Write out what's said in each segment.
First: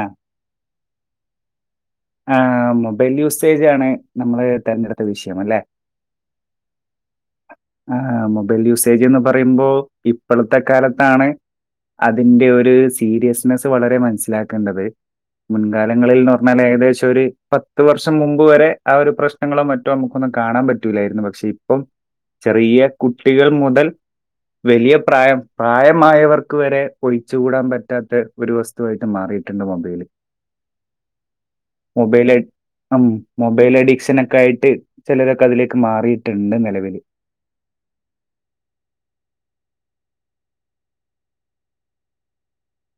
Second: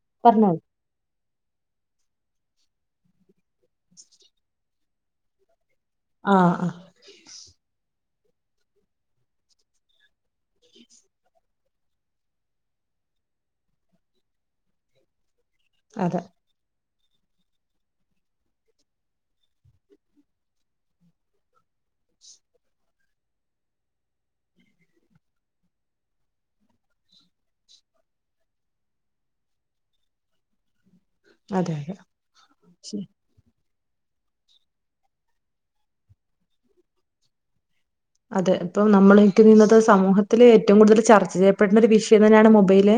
ആഹ്‌ പറഞ്ഞോ ആഹ്‌ മൊബൈൽ യൂസേജാണ് നമ്മള് തെരഞ്ഞെടുത്ത വിഷയം അല്ലെ? ആഹ് ആഹ് ആഹ്‌ ആഹ് മൊബൈൽ യൂസേജ് എന്ന് പറയുമ്പോ ഇപ്പളത്തെ കാലത്താണ് അതിന്റെ ഒരു സീരിയസ്നെസ്സ് വളരെ മനസ്സിലാക്കേണ്ടത് അതെ മുൻകാലങ്ങളിൽഎ ന്നാല് ഏകദേശം ഒര് പത്ത് വർഷം മുമ്പ് വരെ ആഹ് ഒരു പ്രശ്നങ്ങളോ മറ്റൊ നമുക്കൊന്ന് കാണാൻ പ റ്റൂലായിര്ന്ന് പക്ഷെ ഇപ്പം ചെറിയ കുട്ടികൾ മുതൽ വലിയ പ്രായം പ്രായമായവർക്ക് വരെ ഒഴിച്ചുകൂടാൻ പറ്റാത്തെ ഒരു വസ്തുവായിട്ട് മാറിയിട്ടൊണ്ട് മൊബൈല് അതെ അതെ മൊബൈല് അം ശരി. മൊബൈല് അഡിക്ഷനൊക്കായിട്ട് ചെലരൊക്ക അതിലേക്ക് മാറിയിട്ടൊണ്ട് നെലവില് അതെ ഇപ്പം നമ്മളേക്ക് നിന്നത് സമൂഹത്തില് ഏറ്റവും കൂടുതൽ ചർച്ച ചെയ്യപ്പെടുന്ന ഒരു വിഷയം തന്നെയാണ് മൊബൈല്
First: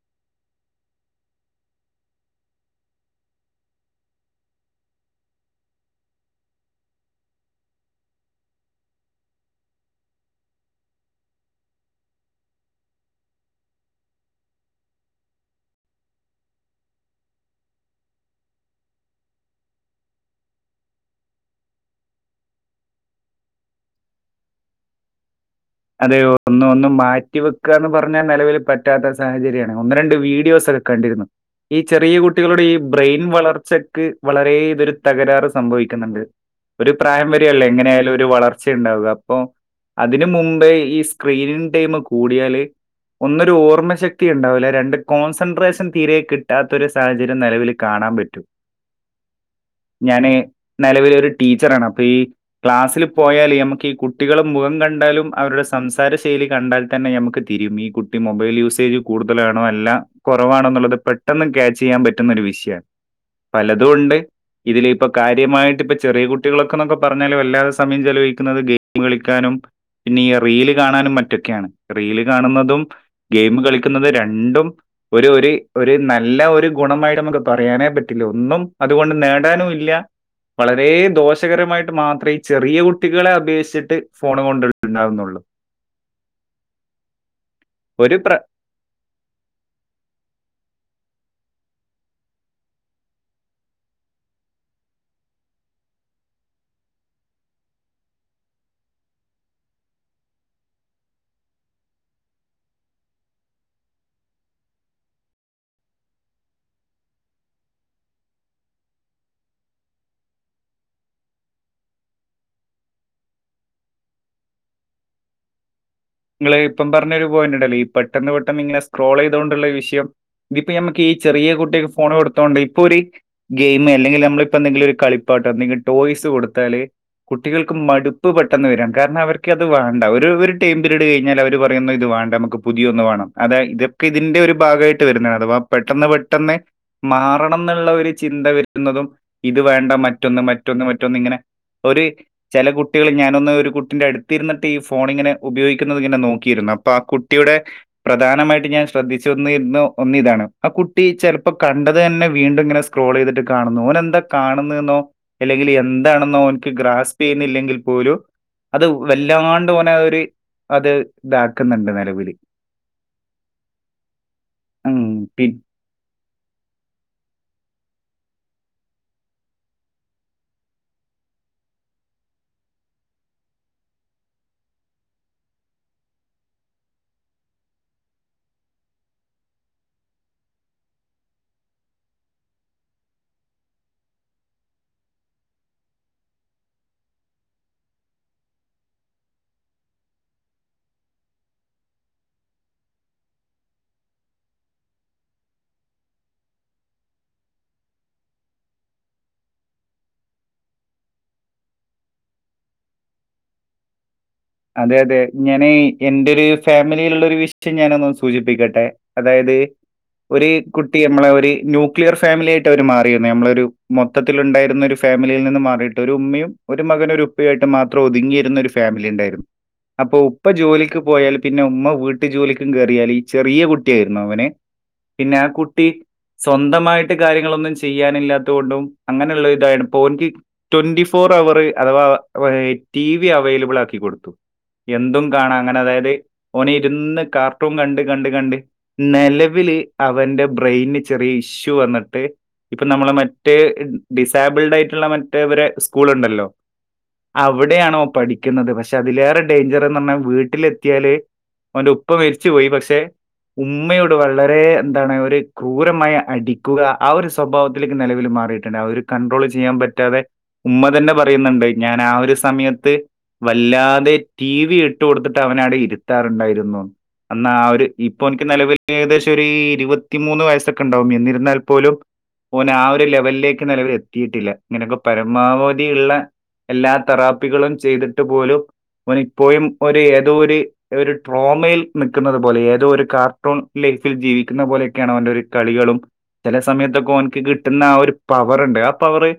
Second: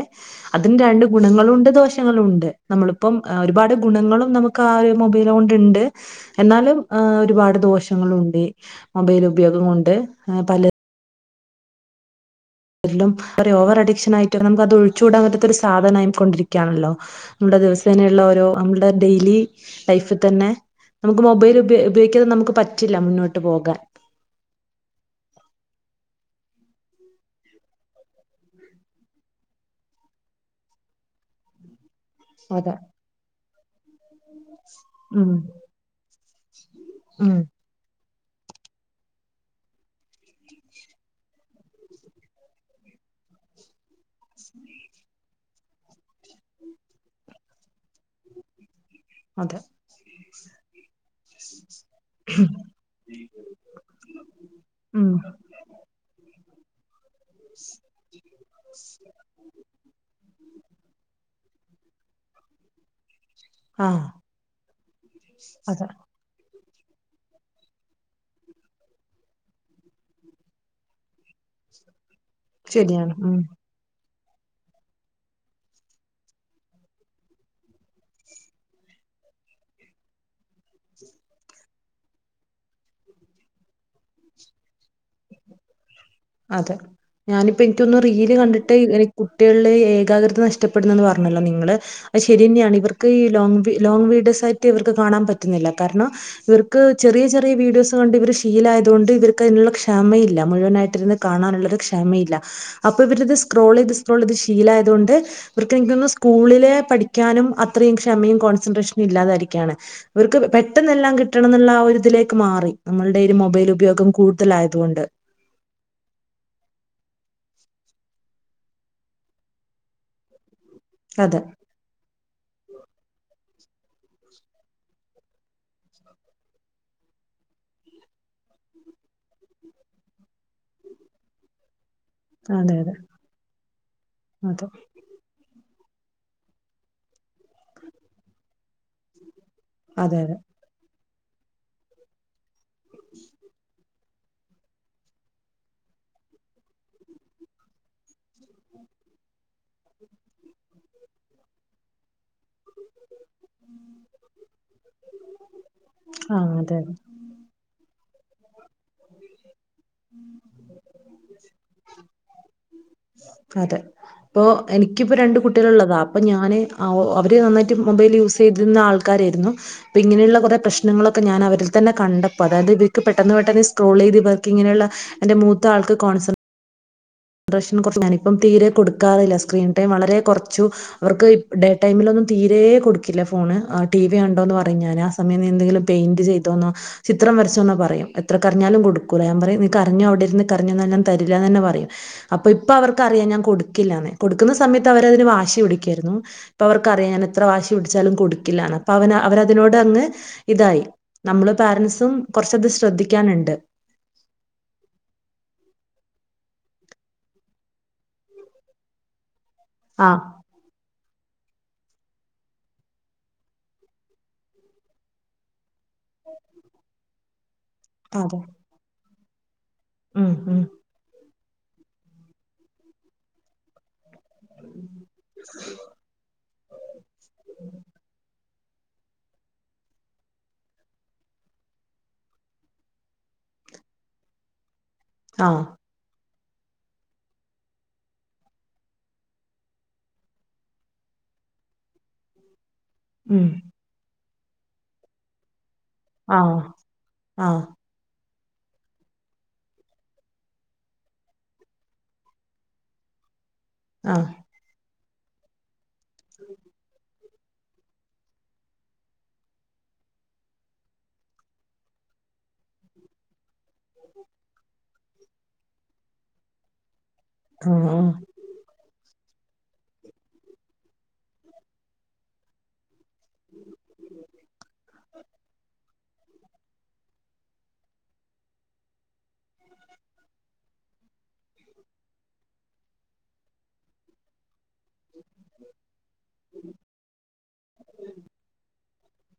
അതിന് രണ്ട് ഗുണങ്ങളും ഉണ്ട് ദോഷങ്ങളും ഉണ്ട് നമ്മളിപ്പം ആഹ് ഒരുപാട് ഗുണങ്ങളും നമു കാര്യം മൊബൈല് കൊണ്ടിണ്ട് എന്നാലും ആഹ് ഒരുപാട് ദോഷങ്ങളുണ്ട് മൊബൈല് ഉപയോഗം കൊണ്ട് ആഹ് പല രിലും ഒര് ഓവർ അഡിക്ഷനായിട്ട് നമുക്ക് അത് ഒഴിച്ചൂടാൻ പറ്റാത്തൊരു സാധനായി കൊണ്ടിരിക്കാണല്ലൊ നമ്മൽടെ ദെവസേനയുള്ള ഓരോ അമ്മൽടെ ഡെയിലി ലൈഫി തന്നെ നമുക്ക് മൊബൈൽ ഉപ ഉപയോഗിക്കാതെ നമുക്ക് പറ്റില്ല മുന്നോട്ട് പോകാൻ അതെ ഒന്ന് ഒന്ന് മാറ്റി വെക്കാന്ന് പറഞ്ഞാ നെലവില് പറ്റാത്ത സാഹചര്യാണ് ഒന്ന് രണ്ട് വീഡിയോസൊക്കെ കണ്ടിരുന്നു ഈ ചെറിയ കുട്ടികളുടെ അതെ ഈ ബ്രെയിൻ വളർച്ചക്ക് വളരേ ഇതൊരു ഉം തകരാറ് സംഭവിക്കുന്നൊണ്ട് ഒരു പ്രായം ഉം വരെ യൊള്ളെ എങ്ങനെ ആയാലും ഒരു വളർച്ച യുണ്ടാവുക അപ്പം അതിന് മു മ്പ് ഈ സ്ക്രീനിങ് ടൈമ് കൂടിയാല് ഒന്നൊരോർമ്മ ശക്തി ഉണ്ടാവൂല്ല രണ്ട് കോൺ സെൻട്രേഷൻ തീരെ കിട്ടാത്ത ഒരു സാഹചര്യം നെലവില് കാണാൻ പറ്റും. അതെ ഞാന് നെലവിലൊര് ടീച്ചറാണ് അപ്പൊ ഈ ക്ലാസ്സില് പോയാല് ഞമുക്കീ കുട്ടികളും മുഖം ഉം കണ്ടാലും അവരുടെ സംസാരശൈലി കണ്ടാൽ തന്നെ ഞമ്മക്ക് തിരിയും ഈ കുട്ടി മൊബൈൽ യൂസേജ് കൂടുതലാണൊ അല്ല- കൊറവാണെന്നുള്ളത് പെട്ടെന്ന് ക്യാച്ചെയ്യാൻ പറ്റുന്നൊരു വിഷ്യാണ് പലതും ആഹ് ഉണ്ട് ഇതില് ഇപ്പൊ കാര്യമായിട്ട് അതെ പ്പ ചെറിയ കു കുട്ടികളൊക്കന്നൊക്കെ പറഞ്ഞാലും വല്ലാതെ സമയം ചെലവഴിക്കുന്നത് ഗെയിമു കളിക്കാനും പിന്നെ ഈ റീല് കാണാനും മറ്റൊക്കെയാണ് റീല് കാണുന്നതും ശരിയാണ് ഉം ഗെയിമു കളിക്കുന്നത് രണ്ടും ഒരു ഒര് ഒരു നല്ല ഒര് ഗുണമായിട്ട മ്മക്ക് പറയാനേ പറ്റില്ല ഒന്നും അതുകൊണ്ട് നേടാനുവില്ല വളരേ ദോഷകരമായിട്ട് മാത്രേ ഈചെറിയ കുട്ടികളെ അപേക്ഷിച്ചിട്ട് ഫോണും കൊണ്ട് ഇണ്ടാവുന്നൊള്ള് അതെ ഞാനിപ്പൊ എനിക്കൊന്ന് ഒരു പ്ര റീല് കണ്ട് ട്ട് കുട്ടികളിലെ ഏകാഗ്രത നഷ്ടപ്പെടുനെന്ന് പറഞ്ഞല്ലൊ നിങ്ങള്- അത് ശരിയന്നെയാണ് ഇവർക്ക് ഈ ലോങ്ങ് വീ ലോങ്ങ് വീഡിയോസായിട്ട് ഇവർക്ക് കാണാൻ പറ്റുന്നില്ല കാരണം ഇവർക്ക് ചെറിയ ചെറിയ വീഡിയോസ് കണ്ട് ഇവര് ശീലായതോണ്ട് ഇവർക്കയ്നുള്ള ക്ഷമയില്ല മുഴുവനായിട്ടിരുന്ന് കാണാനുള്ളൊരു ക്ഷമയില്ല അപ്പൊ ഇവരിത് സ്ക്രോളെയ്ത് സ്ക്രോളെയ്ത് ശീലായതോണ്ട് ഇവർക്ക് എനിക്ക് തോന്നുന്നു സ്കൂളിലെ പഠിക്കാനും അത്രയും ക്ഷമയും കോൺസെൻട്രേഷനും ഇല്ലാതായിരിക്കുകയാണ് അവർക്ക് പെട്ടെന്ന് എല്ലാം കിട്ടണം എന്നുള്ള ആഒരുതിലേക്ക് മാറി നമ്മൾടെ രു മൊബൈൽ ഉപയോഗം കൂടുതലായതുകൊണ്ട് ഇങ്ങള് ഇപ്പം പറഞ്ഞൊരു പോയിന്റ്ണ്ടല്ലൊ ഈ പെട്ടന്ന് പെട്ടന്ന് ഇങ്ങനെ സ്ക്രോളയ്തേണ്ടുള്ള വിഷയം ഇതിപ്പൊ ഞമ്മക്ക് ഈ അതെ ചെറിയകുട്ടിക്ക് ഫോണ് കൊടുത്തോണ്ട് ഇപ്പൊര് ഗെയിമ് അല്ലെങ്കിൽ നമ്മളിപ്പ എന്തെങ്കിലും ഒരു കളിപ്പാട്ടം എന്തെങ്കിലിൽ ടോയ്സ് കൊടുത്താല് കുട്ടികൾക്ക് മട്പ്പ് പെട്ടെന്ന് വരാം കാരണം അവർക്ക് അത് വേണ്ട ഒരു ഒരു ടൈം പിരട് കഴിഞ്ഞാൽ അവര് പറയുന്ന ഇത് വേണ്ട നമുക്ക് അതെ അതെ പുതിയൊന്ന് വേണം അതെ ഇതൊക്കെ ഇതിന്റെ ഒരു അതെ ഭാഗമായി ട്ട് വരുന്നതാ അഥവാ പെട്ടന്ന് പെട്ടന്ന് മാറണംന്ന്ള്ളൊരു ചിന്ത വര് ന്നതും ഇത് വേണ്ട അതെ അതെ മറ്റൊന്ന് മറ്റൊന്ന് മറ്റൊന്ന് ഇങ്ങനെ ഒര് ചെല കുട്ടികൾ ഞാനൊന്ന് ഒരു കുട്ടിന്റെ അടുത്തിരുന്നട്ട് ഈ ഫോണിങ്ങനെ ഉപയോഗിക്കുന്നത്ങ്ങനെ നോക്കിയിരുന്നു അപ്പൊ ആ കുട്ടിയുടെ പ്രധാനമായിട്ട് ഞാൻ ശ്രദ്ധിച്ചുരുന്ന ഒന്ന് ഇതാണ് ആ കുട്ടി ചെലപ്പോ കണ്ടത് തന്നെ വീണ്ടും ഇങ്ങനെ സ്ക്രോളയ്തിട്ട് കാണുന്നു ഓനന്താ കാണുന്ന്ന്നോ അല്ലെങ്കില് ആ എന്താണെന്നോ ഓൻക്ക് അതെ അതെ ഗ്രാസ് യ്യുന്നില്ലെങ്കിൽ പോലും അത് വല്ലാണ്ട് ഓനെ അഒര് അതെ ഇതാക്കുന്നുണ്ട് നിലവില് അതെ അപ്പൊ ഉം. എനിക്കിപ്പോ രണ്ട് പി കുട്ടികളുള്ളതാ ഇപ്പം ഞാന് അവര് നന്നായിട്ട് മൊബൈല് യൂസയ്തിരുന്ന ആൾക്കാരായിരുന്നു ഇപ്പ ഇങ്ങനെയുള്ള കൊറേ പ്രശ്നങ്ങളൊക്കെ ഞാന് അവരിൽ തന്നെ കണ്ടപ്പോ അതായത് ഇവർക്ക് പെട്ടെന്ന് പെട്ടന്ന് സ്ക്രോളെയ്ത് ഇവ ഇങ്ങനെയുള്ള എന്റെ മൂത്ത ആൾക്ക് കോൺസെപ് [unintelligible] ഞാനിപ്പം തീരെ കൊടുക്കാറില്ല സ്ക്രീൻ ടൈം വളരെ കൊറച്ചു അവർക്ക് ഡേ ടൈമിലൊന്നും തീരേ കൊടുക്കില്ല ഫോണ് ടി വി കണ്ടോ പറയും ഞാനാ സ മയം എന്തെങ്കിലും പെയിന്റ് ചെയ്തോന്നോ ചിത്രം വരച്ചോന്ന പറയും എത്ര കരഞ്ഞാലും കൊടുക്കൂല ഞാ പറയും നീക്കരഞ്ഞോ അവിടിരുന്ന് കരഞ്ഞോ ഇന്നാ തരില്ലാനെന്നെ പറയും അപ്പം ഇപ്പ അവർക്ക് അറിയാം ഞാൻ കൊടുക്കില്ലാന്ന് കൊടുക്കുന്ന സമയത്ത് അവരതിന് വാശി പിടിക്കായിരുന്നു ഇപ്പ അവർക്ക് അറിയ ഞാനെത്ര വാശി പിടിച്ചാലും കൊടുക്കില്ലാണ് ഇപ്പ അവനാ അവരതിനോട് അങ്ങ് ഇതായി നമ്മള് പോരൻസും കൊറച്ചത് ശ്രദ്ധിക്കാനുണ്ട് അതെ അതെ ഞാനേ എൻ്റൊര് ഫാമിലിയിലുള്ള ഒരു വിഷയം ഞാനൊന്ന് സൂചിപിക്കട്ടെ അതായത് ആഹ് ഒരു കുട്ടി യമ്മളെ ഒരു ന്യൂക്ലിയർ ഫാമിലി ആയിട്ട് അവർ മാറിയിരുന്നു നമ്മളൊരു മൊത്തത്തിലുണ്ടായിരുന്നൊരു ഫാമിലിയിൽ നിന്ന് മാറിയിട്ടൊരു ഉമ്മയും ഒരു മകനും ഒരു ഉപ്പയും ആയിട്ട് ഉപ്പയായിട്ട് മാത്രം അതെ ഒതുങ്ങിയിരുന്നൊരു ഫാമിലി ഇണ്ടായിരുന്നു അപ്പൊ ഉം ഉപ്പ ഉം ജോലിക്ക് പോയാലും പിന്നെ ഉമ്മ വീട്ട് ജോലിക്കും കേറിയാല് ഈ ചെറിയ കു ട്ടിയായിരുന്നു അവന് പിന്നെ ആ കുട്ടി സ്വന്തമായിട്ട് കാര്യങ്ങളൊന്നും ചെയ്യാനില്ലാ ത്തോണ്ടും അങ്ങനെയുള്ള ഇതായണ്ട് ഇപ്പ ഓൻക്ക് twenty four hour അധവാ [unintelligible] T V available ആകി കൊടുത്തു എന്തും ആ കാണാ അങ്ങനെ അതായത് ഓന് ഇരുന്ന് കാർട്ടൂൺ കണ്ട് കണ്ട് കണ്ട് നെലവില് അവന്റെ ബ്രെയിന് ചെറിയ ഇഷ്യൂ വന്നിട്ട് ഇപ്പ നമ്മള് ഉം മറ്റേ ഡിസബിൾഡ് ആയിട്ടുള്ള മ റ്റേ ഇവരെ സ്കൂൾ ആ ഉണ്ടല്ലോ ആഹ് അവിടെയാണ് ഓൻ പഠിക്കുന്നത് പക്ഷെ അതില് ഡേൻജർ എന്ന് പറഞ്ഞാ വീട്ടിലെത്തിയാല് അവന്റെ ഉപ്പ മരിച്ചു പോയി പക്ഷെ ഉമ്മയോട് ആഹ് വളരെ എന്താണ് ഓര് ക്രൂരമായി അടിക്കുക ആ ഒരു സ് സ്വഭാവത്തിലേക്ക് നിലവിൽ മാറിയിട്ടുണ്ട് അവര് കൺട്രോൾ ചെയ്യാൻ പറ്റാതെ ഉമ്മ തന്നെ പറയുന്നുണ്ട് ഞാൻ ആ ഒരു സമയത്ത് വല്ലാതെ ടി വി ഇട്ടു കൊടുത്തിട്ട് അവനെ അവിടെ ഇരുത്താറുണ്ടായിരുന്നുന്ന് അന്ന് ആ ഒര് ആഹ് ആഹ് ഇപ്പോന്ക്ക് ക്ക് നെലവില് ഏകദേശം ഒര് ഈ ഇരുപത്തിമൂന്ന് വയസ്സൊക്കെ ഇണ്ടാവും എന്നിരുന്നാൽ പോലും ഓന് ആ ഒരു ലെവലിലേക്ക് നെലവില് എത്തിയിട്ടില്ല ഇങ്ങനെയൊക്കെ പരമാവധി ഇള്ള എല്ലാ തെറാപ്പികളും ചെയ്തിട്ട് പോലും ഓന് ഇപ്പോഴും ഒരു ഏതോ ഒര് ഏതോ ഒരു ട്രോമയിൽ നിക്ക്ന്നത് പോലെ ഏതോ ഒരു കാർട്ടൂൺ ലൈഫിൽ ജീവിക്കുന്ന പോലെയൊക്കെയാണ് അവന്റെ ഒരു കളികളും ചെല സമയത്തൊക്കെ ഓന്ക്ക് കിട്ടുന്ന ആ ഒരു പവറുണ്ട് ആ പവറ്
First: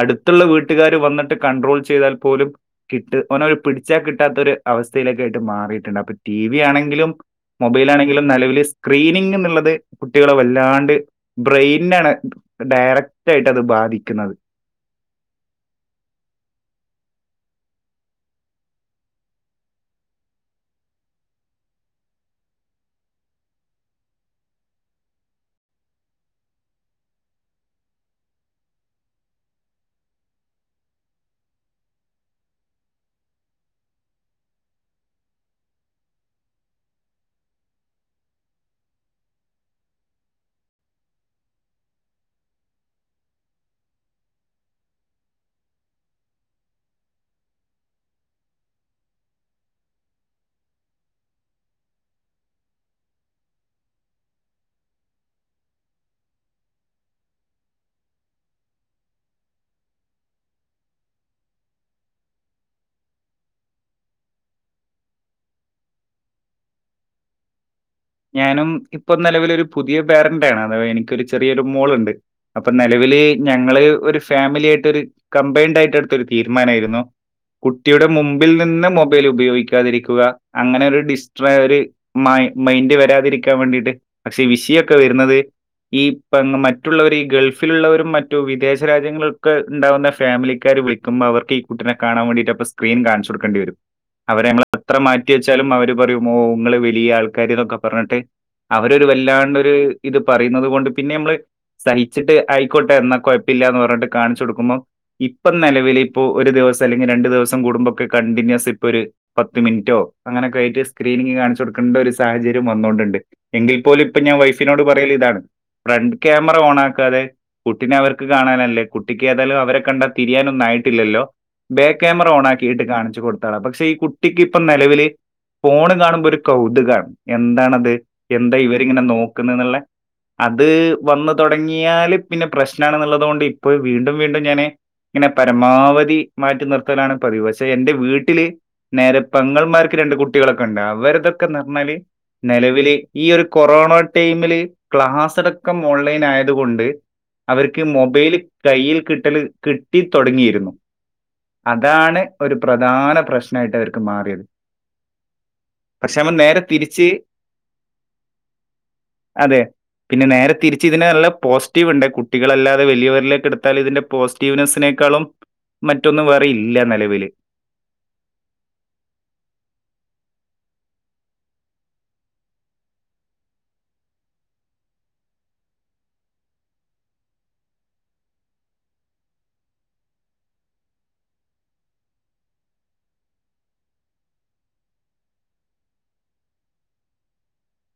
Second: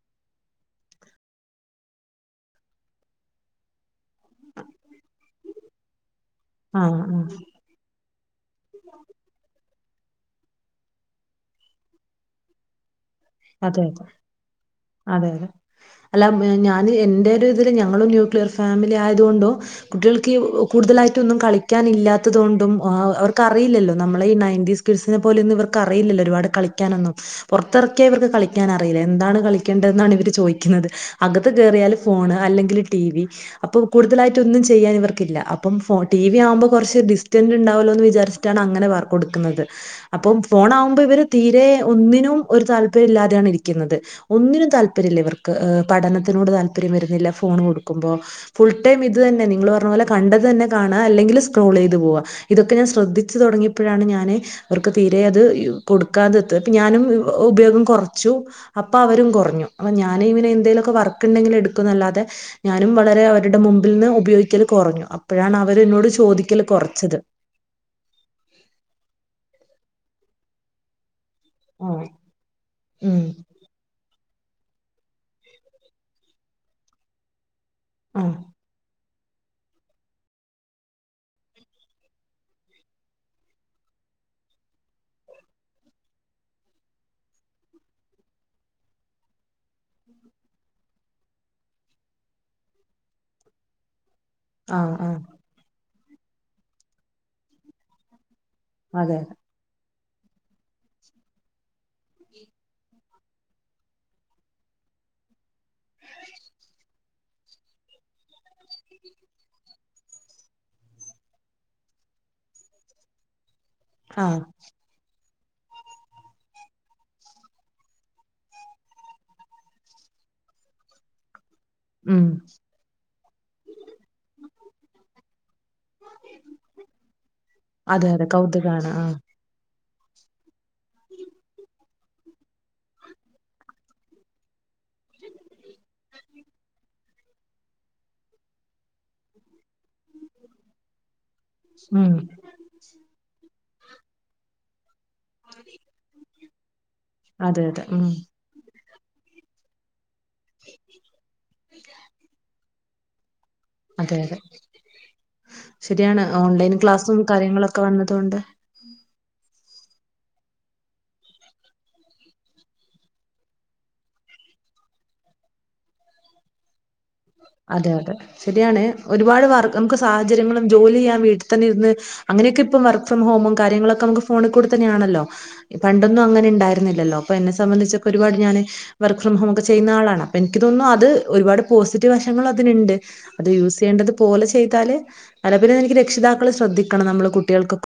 അടുത്തുള്ള വീട്ടുകാര് വന്നിട്ട് കൺട്രോൾ ചെയ്താൽ പോലും കിട്ട് ഓന് ആ ഒരു പിടി ച്ചാ കിട്ടാത്തൊരു അവസ്ഥയിലെക്കെ ആയിട്ട് മാറിയിട്ടുണ്ട് അപ്പൊ ടി വി ആഹ് ആണെങ്കിലും ആഹ് മൊബൈലാണെങ്കിലും നെലവല് സ്ക്രീനിംഗ് ന്ന്ള്ളത് കുട്ടികളെ വല്ലാണ്ട് ബ്രെയിനാണ് ഡയറക് അതെ അതെ അതേലേ അല്ല ഉം ഏഹ് ഞാന് എൻ്റെ ഒരു ഇതില് ഞങ്ങള് ന്യൂക്ലിയർ ഫാമിലി ആയതുകൊണ്ടും കുട്ടികൾക്ക് ഈ കൂടുതലായിട്ട് ഒന്നും കളിക്കാൻ ഇല്ലാത്തതുകൊണ്ടും അവർക്ക് അറിയില്ലാല്ലോ നമ്മള് ഈ നയൻറ്റീസ് കിട്സിനെ പോലെ ഒന്നും ഇവർക്ക് അറിയില്ലാലോ ഒരുപാട് കളിക്കാനൊന്നും പൊറത്തെറ ക്കിയ ഇവർക്ക് കളിക്കാനറിയില്ല എന്താണ് കളിക്കേണ്ടതെന്നാണ് ഇവര് ചോയിക്കുന്നത് അകത്ത് കേറിയാല് ഫോണ് അല്ലെങ്കില് ടി വി അപ്പൊ കൂടുതലായിട്ട് ഒന്നും ചെയ്യാൻ ഇർക്കില്ല അപ്പം ഫോ ടി വി ആവുമ്പോ കൊറച്ച് ഡിസ്റ്റൻസ് ഇണ്ടാവല്ലോന്ന് വിചാരിച്ചി ട്ടാണ് അങ്ങനെ വർക്ക് കൊടുക്കുന്നത് അപ്പം ഫോണാവുമ്പോ ഇവര് തീരെ ഒന്നിനും ഒരു താല് പര്യം ഇല്ലാതെയാണ് ഇരിക്കുന്നത് ഒന്നിനും താല്പര്യല്ല ഇവർക്ക് പഠനത്തിനോട് താല്പര്യം വരുന്നില്ല ഫോണ് കൊടുക്കുമ്പം ഫുൾ ടൈം ഇത് തന്നെ നിങ്ങള് പറഞ്ഞ പോലെ കണ്ടത് തന്നെ കാണാ അല്ലെങ്കിൽ സ്ക്രോൾ ചെയ്ത് പോവാ ഇതൊക്കെ ഞാൻ ശ്രദ്ധിച്ചു തൊടങ്ങിയപ്പോഴാണ് ഞാന് അവർക്ക് തീരെ അത് കൊടുക്കാത്തത് ഇപ്പം ഞാനും ഉപയോഗം കൊറച്ചു അപ്പം അവരും കൊറഞ്ഞു അപ്പൊ ഞാന് ഇവനെ എന്തേലൊക്കെ വർക്ക് ഇണ്ടെങ്കിൽ എടുക്കുന്നല്ലാതെ ഞാനും വളരെ അവര്ടെ മുമ്പിൽ നിന്ന് ഉപയോഗിക്കല് കൊറഞ്ഞു അപ്പോഴാണ് അവര് ഇന്നോട് ചോദിക്കല് കൊറച്ചത് ഞാനും ഇപ്പം നെലവിലൊരു പുതിയ പാരൻ്റ് ആണ് അധവാ എനി ക്കെരു ചെറിയൊരു ആ മോള് ഇണ്ട് അപ്പം നെലവില് ഉം ഞങ്ങള് ഒരു ഫാമിലി ആയിട്ടൊരു കമ്പൈൻഡ് ആയിട്ട് എട്ത്തൊരു തീരുമാനമായിരുന്നു കുട്ടിയുടെ ആ മുമ്പിൽ നിന്ന് മൊ ബൈല് ഉപയോഗിക്കാതിരിക്കുക അങ്ങനെ ഒരു ഡിസ്ട്ര ഒരു മൈ മൈൻ ഡ് വരാതിരിക്കാൻ വേണ്ടിട്ട് പക്ഷെ വിഷയൊക്കെ വരുന്നത് ഈ പെങ്ങമ മറ്റുള്ളവര് ഗൾഫിലുള്ളവരും മറ്റു വിദേശ രാജ്യങ്ങളിലൊക്കെ ഇണ്ടാവുന്ന ഫാമിലിക്കാര് വിളി ക്കുമ്പോ അവർക്ക് ഈ കുട്ടിനെ കാണാൻ വേണ്ടിട്ട് അപ്പ സ്ക്രീൻ കാണിച്ചു കൊടുക്കേണ്ടിവരും അവരെ നമ്മള് ആ എത്ര ആ മാറ്റി വെച്ചാലും അവര് പറയും ഓഹ് നിങ്ങള് വലിയ ആൾക്കാര് ഇതൊക്കെ പറഞ്ഞിട്ട് അവരൊരു അതെ വല്ലാണ്ട് ഒരു ഇത് പറയുന്നത് കൊണ്ട് പിന്നെ നമ്മള് സഹിച്ചിട്ട് അയിക്കോട്ടെ ന്നാ കൊഴപ്പില്ലാന്ന് പറഞ്ഞിട്ട് കാണിച്ചു കൊടുക്കുമ്പം ഇപ്പം നെലവില് ഇപ്പോ ഒരു ദിവസം അല്ലെങ്കിൽ രണ്ടു ദിവസം കൂടുമ്പോക്കെ കണ്ടിന്യൂസ് ഇപ്പൊ ഒര് പത്ത് മിനിറ്റോ അങ്ങനെയൊക്കെ ആയിട്ട് സ്ക്രീനിങ് കാണിച്ച് കൊടുക്കേണ്ട ഒരു സാഹച ര്യം വന്നോണ്ട് ണ്ട് എങ്കിൽ പോലും ഇപ്പൊ ഞാൻ ആഹ് വൈഫിനോട് പറയല് ഇതാണ് ഫ്രണ്ട് ക്യാമറ ഓണാക്കാതെ കുട്ടിനെ അവർക്ക് കാണാനല്ലേ കുട്ടിക്ക് ഏതായാലും അവരെ കണ്ടാൽ തിരിയാനൊന്നു ആയിട്ടില്ലല്ലോ ഉം ബേക്യാമറ ഓണാക്കിയിട്ട് കാണിച്ചു കൊടുത്താള പക്ഷെ ഈ കുട്ടിക്ക് ഇപ്പം നെലവില് ഫോണ് കാണുമ്പോ ഒരു കൗതുകാണ് എന്താണത് അതെ അതെ എന്താ കൗതുകാണ് ഇവരിങ്ങനെ ആഹ് നോ- ക്ക്ന്നേന്ന്ള്ളെ അത് വന്ന് തൊടങ്ങി യാല് പിന്നെ പ്രശ്നാണ്ന്നുള്ളത് കൊണ്ട് ഇപ്പോ വീണ്ടും വീണ്ടും ഞാന് ഇങ്ങനെ പരമാവധി മാറ്റി നിർത്തലാണ് പതിവ് പക്ഷെ എന്റെ വീട്ടില് നേരെ പെങ്ങൾമാര്ക്ക് രണ്ട് കുട്ടികളൊക്കെ ഇണ്ട് അവര്ത് ഞ്ഞാല് ഉം നിലവില് ഈ ഒരു കൊറോണ ടൈമില് ക്ലാസ് അടക്കം ഓൺലൈൻ ആയതുകൊണ്ട് അതെ അവർക്ക് അതെ ഉം മൊബൈൽ കൈയിൽ കിട്ടൽ കിട്ടിത്തൊടങ്ങിയിരുന്നു അതാണ് ഒരു പ്രധാന പ്രശ്നം മായിട്ട് അവർക്ക് അതെ അതെ മാറിയത് പക്ഷെ ആകുമ്പോൾ നേരെ തിരിച്ച് ക്ലാസും കാര്യങ്ങളൊക്കെ വന്നതുകൊണ്ട് അതെ പിന്നെ നേരെ തിരിച്ച് ഇതിന് നല്ല പോസിറ്റീവ് ഉണ്ട് കുട്ടികളല്ലാതെ വലിയവരിലേക്ക് എടുത്താ ഇതിന്റെ പോസിറ്റീവ് സ്റ്റീവനസിനേക്കാളും മറ്റൊന്നും വേറെയില്ല നിലവില് അതെ അതെ ശരിയാണ് ഒരുപാട് വർക്ക് നമുക്ക് സാഹചര്യങ്ങളും ജോലി ചെയ്യാൻ വീട്ടിൽ തന്നെ ഇരുന്ന് അങ്ങനെയൊക്കെ ഇപ്പം വർക്ക് ഫ്രം ഹോമും കാര്യങ്ങളക്കെ നമുക്ക് ഫോണിൽ കൂടി തന്നെയാണല്ലോ പണ്ടൊന്നും അങ്ങനെ ഉണ്ടായിരുന്നില്ലല്ലോ അപ്പൊ എന്നെ സംബന്ധിച്ചൊക്കെ ഒരുപാട് ഞാന് വർക്ക് ഫ്രം ഹോം ഒക്കെ ചെയ്യുന്ന ആളാണ് അപ്പൊ എനിക്ക് തോന്നുന്നു അത് ഒരുപാട് പോസി റ്റീവ് വശങ്ങൾ അതിനുണ്ട് അത് യൂസ് ചെയ്യേണ്ടത് പോലെ ചെയ്താല് അല്ലേൽ പിന്നെ എനിക്ക് രക്ഷിതാക്കൾ ശ്രദ്ധിക്കണം നമ്മള് കുട്ടികൾക്കൊക്കെ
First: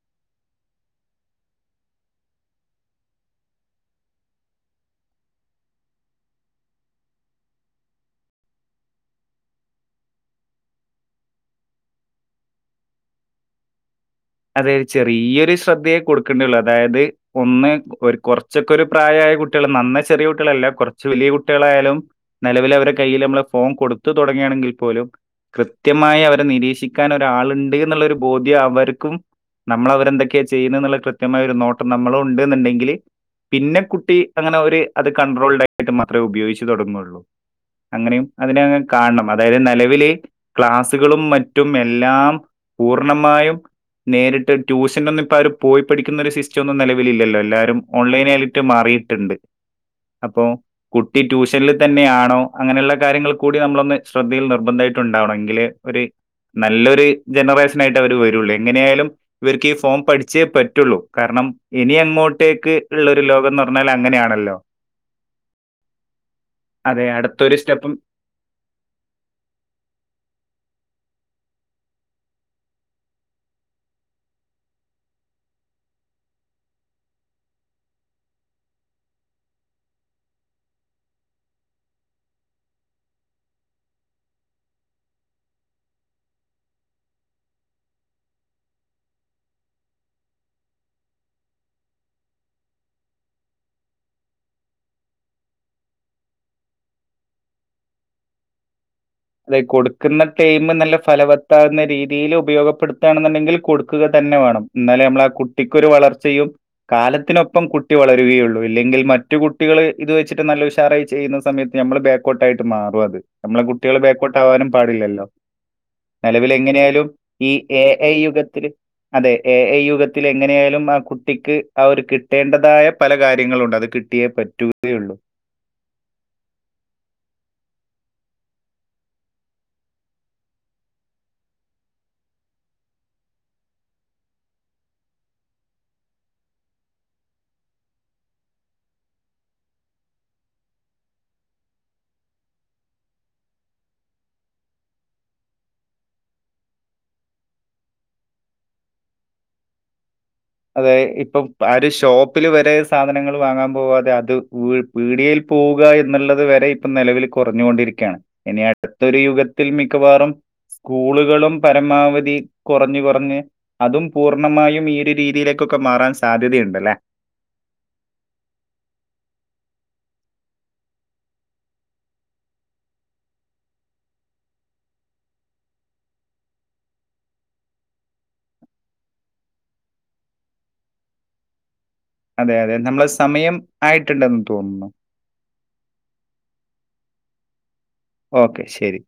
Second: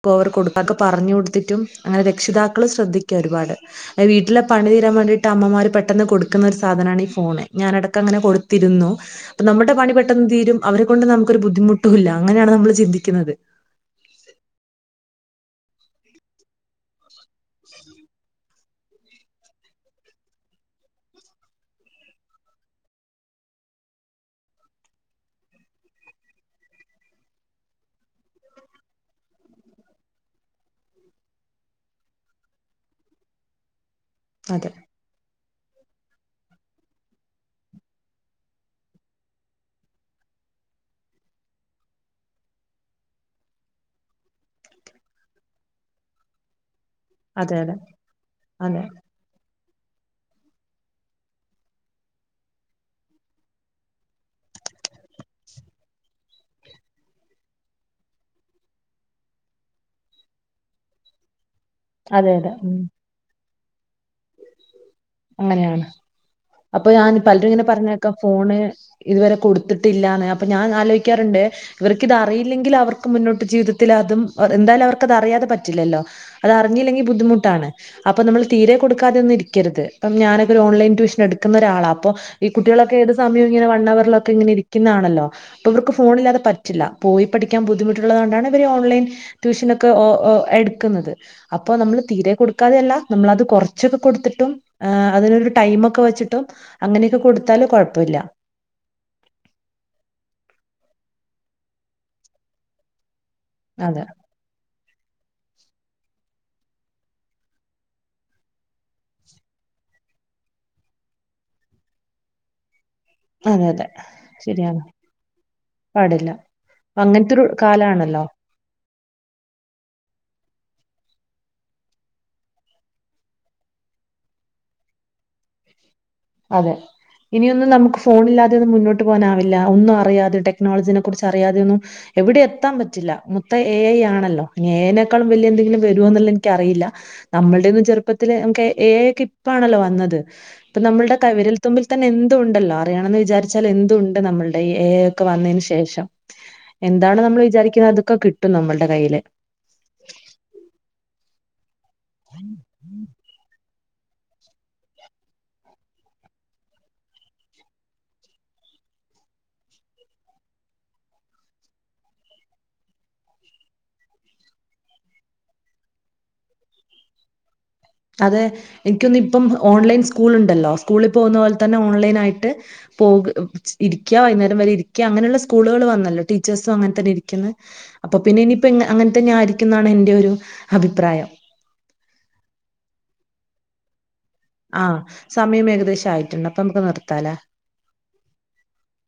ഇപ്പോ ഓവർ കൊടുത്തിട്ടും ഒക്കെ പറഞ്ഞു കൊടുത്തിട്ടും അങ്ങനെ രക്ഷിതാക്കൾ ശ്രദ്ധിക്ക ഒരുപാട് അതീ വീട്ടിലെ പണി തീരാൻ വേണ്ടിയിട്ട് അമ്മമാര് പെട്ടെന്ന് കൊടുക്കുന്നൊ ഒരു സാധനാണ് ഈ ഫോണ് ഞാനടക്കം അങ്ങനെ കൊടുത്തിരുന്നു അപ്പം നമ്മുടെ പണി പെട്ടെന്ന് തീരും അവരെ കൊണ്ട് നമുക്കൊരു ബുദ്ധിമുട്ട് ഇല്ല അങ്ങനെയാണ് നമ്മൾ ചിന്തിക്കുന്നത് അതായത് ചെറിയൊരു ശ്രദ്ധയെ കൊടുക്കേണ്ടേതുള്ളു അതായത് ഒന്ന് ഒരു കുറച്ച് ഒക്കെ ഒരു പ്രായമായ കുട്ടികൾ നന്നേ ചെറിയ കുട്ടികളല്ല കുറച്ച് വലിയ കുട്ടികളായാലും നിലവിൽ അവരുടെ കയ്യിൽ നമ്മള് ഫോൺ കൊടുത്തു തുടങ്ങുകയാണെങ്കിൽ പോലും കൃത്യമായി അവരെ നിരീക്ഷിക്കാൻ ഒരാളുണ്ട് എന്നുള്ളൊരു ബോധ്യം അവർക്കും നമ്മൾ അവരെന്തൊക്കെയാ ചെയ്യുന്നത് എന്നുള്ള കൃത്യമായ ഒരു നോട്ടം നമ്മൾ ഉണ്ട്ന്നുണ്ടെങ്കിൽ പിന്നെ കുട്ടി അങ്ങനെ അതെ ഒരു അത് കൺട്രോൾഡായിട്ട് മാത്രമേ ഉപയോഗിച് തൊടങ്ങുള്ളൂ അങ്ങനെയും അതിനെ കാണണം അതായത് നിലവില് ക്ലാസുകളും മറ്റും എല്ലാം പൂർണമായും നേരിട്ട് ട്യൂഷന് ഒന്നും ഇപ്പൊ അവര് പോയി പഠിക്കുന്ന ഒരു സിസ്റ്റം ന്നും നിലവിലില്ലല്ലോ അതെ അതെ എല്ലാരും ഓൺലൈന് ആയിട്ട് അതെ മാറിയിട്ടുണ്ട് അപ്പോ കുട്ടി ട്യൂഷനിൽ തന്നെയാണോ അങ്ങനെയുള്ള കാര്യങ്ങൾ കൂടി നമ്മളൊന്ന് ശ്രദ്ധയിൽ നിർബന്ധമായിട്ടുണ്ടാവണം എങ്കില് ഒരു നല്ലൊരു ജനറേഷൻ ആയിട്ട് അവര് വരുള്ളു എങ്ങനെയായാലും ഇവർക്ക് ഈ ഫോൺ പഠിച്ചേ പറ്റുള്ളൂ കാരണം ഇനി അതെ അതെ അങ്ങോട്ടേക്ക് ഉം ഉള്ള ലോകം എന്ന് പറഞ്ഞാൽ അങ്ങനെയാണല്ലോ അങ്ങനെയാണ് അപ്പൊ അതെ ഞാൻ പലരും അടുത്തൊരു ഇങ്ങനെ സ്റ്റെപ്പും പറഞ്ഞ കേക്കാം ഫോണ് ഇതുവരെ കൊടുത്തിട്ടില്ലാന്ന് അപ്പൊ ഞാൻ ആലോചിക്കാറുണ്ട് ഇവർക്കിത് അറിയില്ലെങ്കിൽ അവർക്ക് മുന്നോട്ട് ജീവിതത്തിൽ അതും എന്തായാലും അവർക്ക് അത് അറിയാതെ പറ്റില്ലല്ലോ അത് അറിഞ്ഞല്ലെങ്കിൽ ബുദ്ധിമുട്ടാണ് അപ്പൊ നമ്മൾ തീരെ കൊടുക്കാതെ ഒന്നും ഇരിക്കരുത് അപ്പം ഞാനൊക്കെ ഒരു ഓൺലൈൻ ട്യൂഷൻ എടുക്കുന്ന ഒരാളാ അപ്പോൾ ഈ കുട്ടികളൊക്കെ ഏത് സമയം ഇങ്ങനെ വൺ അവറിലൊക്കെ ഇങ്ങനെ ഇരിക്കുന്നതാണല്ലോ അപ്പൊ അവർക്ക് ഫോണില്ലാതെ പറ്റില്ല പോയി പഠിക്കാൻ ബുദ്ധിമുട്ടുള്ളത് കൊണ്ടാണ് ഇവര് ഓൺലൈൻ ട്യൂഷനൊക്കെ എടുക്കുന്നത് അപ്പൊ നമ്മള് തീരെ കൊടുക്കാതെയല്ല നമ്മള് അത് കുറച്ചൊക്കെ കൊടുത്തിട്ടും ആഹ് അതിനൊരു ടൈമൊക്കെ വെച്ചിട്ടും അങ്ങനെയൊക്കെ കൊടുത്താല് കുഴപ്പമില്ല അതെ കൊടുക്കുന്ന ടൈമ് നല്ല ഫലവത്താവുന്ന രീതിയിൽ ഉപയോഗപ്പെടുത്തുവാണന്നുണ്ടെങ്കിൽ അതെ കൊടുക്കുക തന്നെ വേണം എന്നാലെ നമ്മള് ആ കുട്ടിക്കൊരു വളർച്ചയും കാലത്തിനൊപ്പം കുട്ടി വളരുകയുള്ളൂ ഇല്ലെങ്കിൽ മറ്റു കുട്ടികള് ഇത് വെച്ചിട്ട് നല്ല ഉഷാറായി ചെയ്യുന്ന സമയത്ത് നമ്മള് ബെക്കോട്ടായിട്ടുമാറും അത് അതെ അതെ ബേപ്പോട്ട് ആവാനും ശരിയാണ് പാടില്ലല്ലോ പാടില്ല നിലവിൽ എങ്ങനെയെലും അങ്ങനത്തൊരു ഈ ഏ കാലാണല്ലോ ഐയും [unintelligible] അതെ എ ഐ യുഗത്തിൽ എങ്ങനെയെലും ആ കുട്ടിക്ക് ആ ഒരു കിട്ടേണ്ടതായ പല കാര്യങ്ങളുണ്ട് അത് കി കുട്ടിയെ പറ്റുകയുള്ളൂ അതെ ഇനിയൊന്നും നമുക്ക് ഫോണില്ലാതെ മുന്നോട്ട് പോകാനാവില്ല ഒന്നും അറിയാതെ ടെക്നോളജിനെ കുറിച്ച് അറിയാതെ ഒന്നും എവിടെയും എത്താൻ പറ്റില്ല മൊത്തം ഏ ഐ ആണല്ലോ ഇനി ഏ ഐ നേക്കാളും വലിയ എന്തെങ്കിലും വരുവോ എന്നുള്ളത് എനിക്ക് അറിയില്ലാ നമ്മടെയെന്നും ചെറുപ്പത്തിലെ നമുക്ക് ഏ ഐ ക്കെ ഇപ്പാണല്ലോ വന്നത് ഇപ്പൊ നമ്മളുടെ വിരൽ തുമ്പിൽ തന്നെ എന്തുംഉണ്ടല്ലോ അറിയണെന്ന് വിചാരിച്ചാൽ എന്തു ഉണ്ട് നമ്മളുടെ ഏ ഐ ഒക്കെ വന്നതിന് ശേഷം എന്താണ് നമ്മൾ വിചാരിക്കുന്നത് അതൊക്കെ കിട്ടും നമ്മളുടെ കയ്യില് അതെ ഇപ്പം ആ ഒരു ഷോപ്പില് വരെ സാധനങ്ങൾ വാങ്ങാൻ പോവാതെ അത് ഗൂഗിൾ വീഡിയയിൽ പോവുക എന്നുള്ളത് വരെ ഇപ്പൊ നിലവിൽ കെറഞ്ഞുകൊണ്ടിരിക്കുകയാണ് ഇനി അടുത്തൊരു യുഗത്തിൽ മിക്കവാറും സ്ക്കൂളുകളും പരമാവധി കെറഞ്ഞ് കെറഞ്ഞ് അതും പൂർണമായും ഈ ഒരു രീതി രീതിയിലേക്കൊക്കെ മാറൻ സാധ്യതയുണ്ടല്ലേ അതെ എനിക്ക് തോന്നിയിപ്പം ഓൺലൈൻ സ്കൂൾ ഉണ്ടല്ലോ സ്കൂളിൽ പോകുന്ന പോലെ തന്നെ ഓൺലൈൻ ആയിട്ട് പോക ഇരിക്ക വൈകുന്നേരം വരെ ഇരിക്ക അങ്ങനെയുള്ള സ്കൂളുകൾ വന്നല്ലോ ടീച്ചേഴ്സ് അങ്ങനെ തന്നെ ഇരിക്കുന്ന അപ്പൊ പിന്നെ ഇനിയിപ്പോ അങ്ങനത്തന്നെ ആയിരിക്കും എന്നാണ് എന്റെ ഒരു അഭിപ്രായം അതെ അതെ നമ്മള് സമയം ആയിട്ടുണ്ടെന്ന് തോന്നുന്നു. ആഹ് സമയം ഏകദേശം ആയിട്ടുണ്ട് അപ്പൊ നമുക്ക് നിർത്താലാ ഒക്കെ ശരി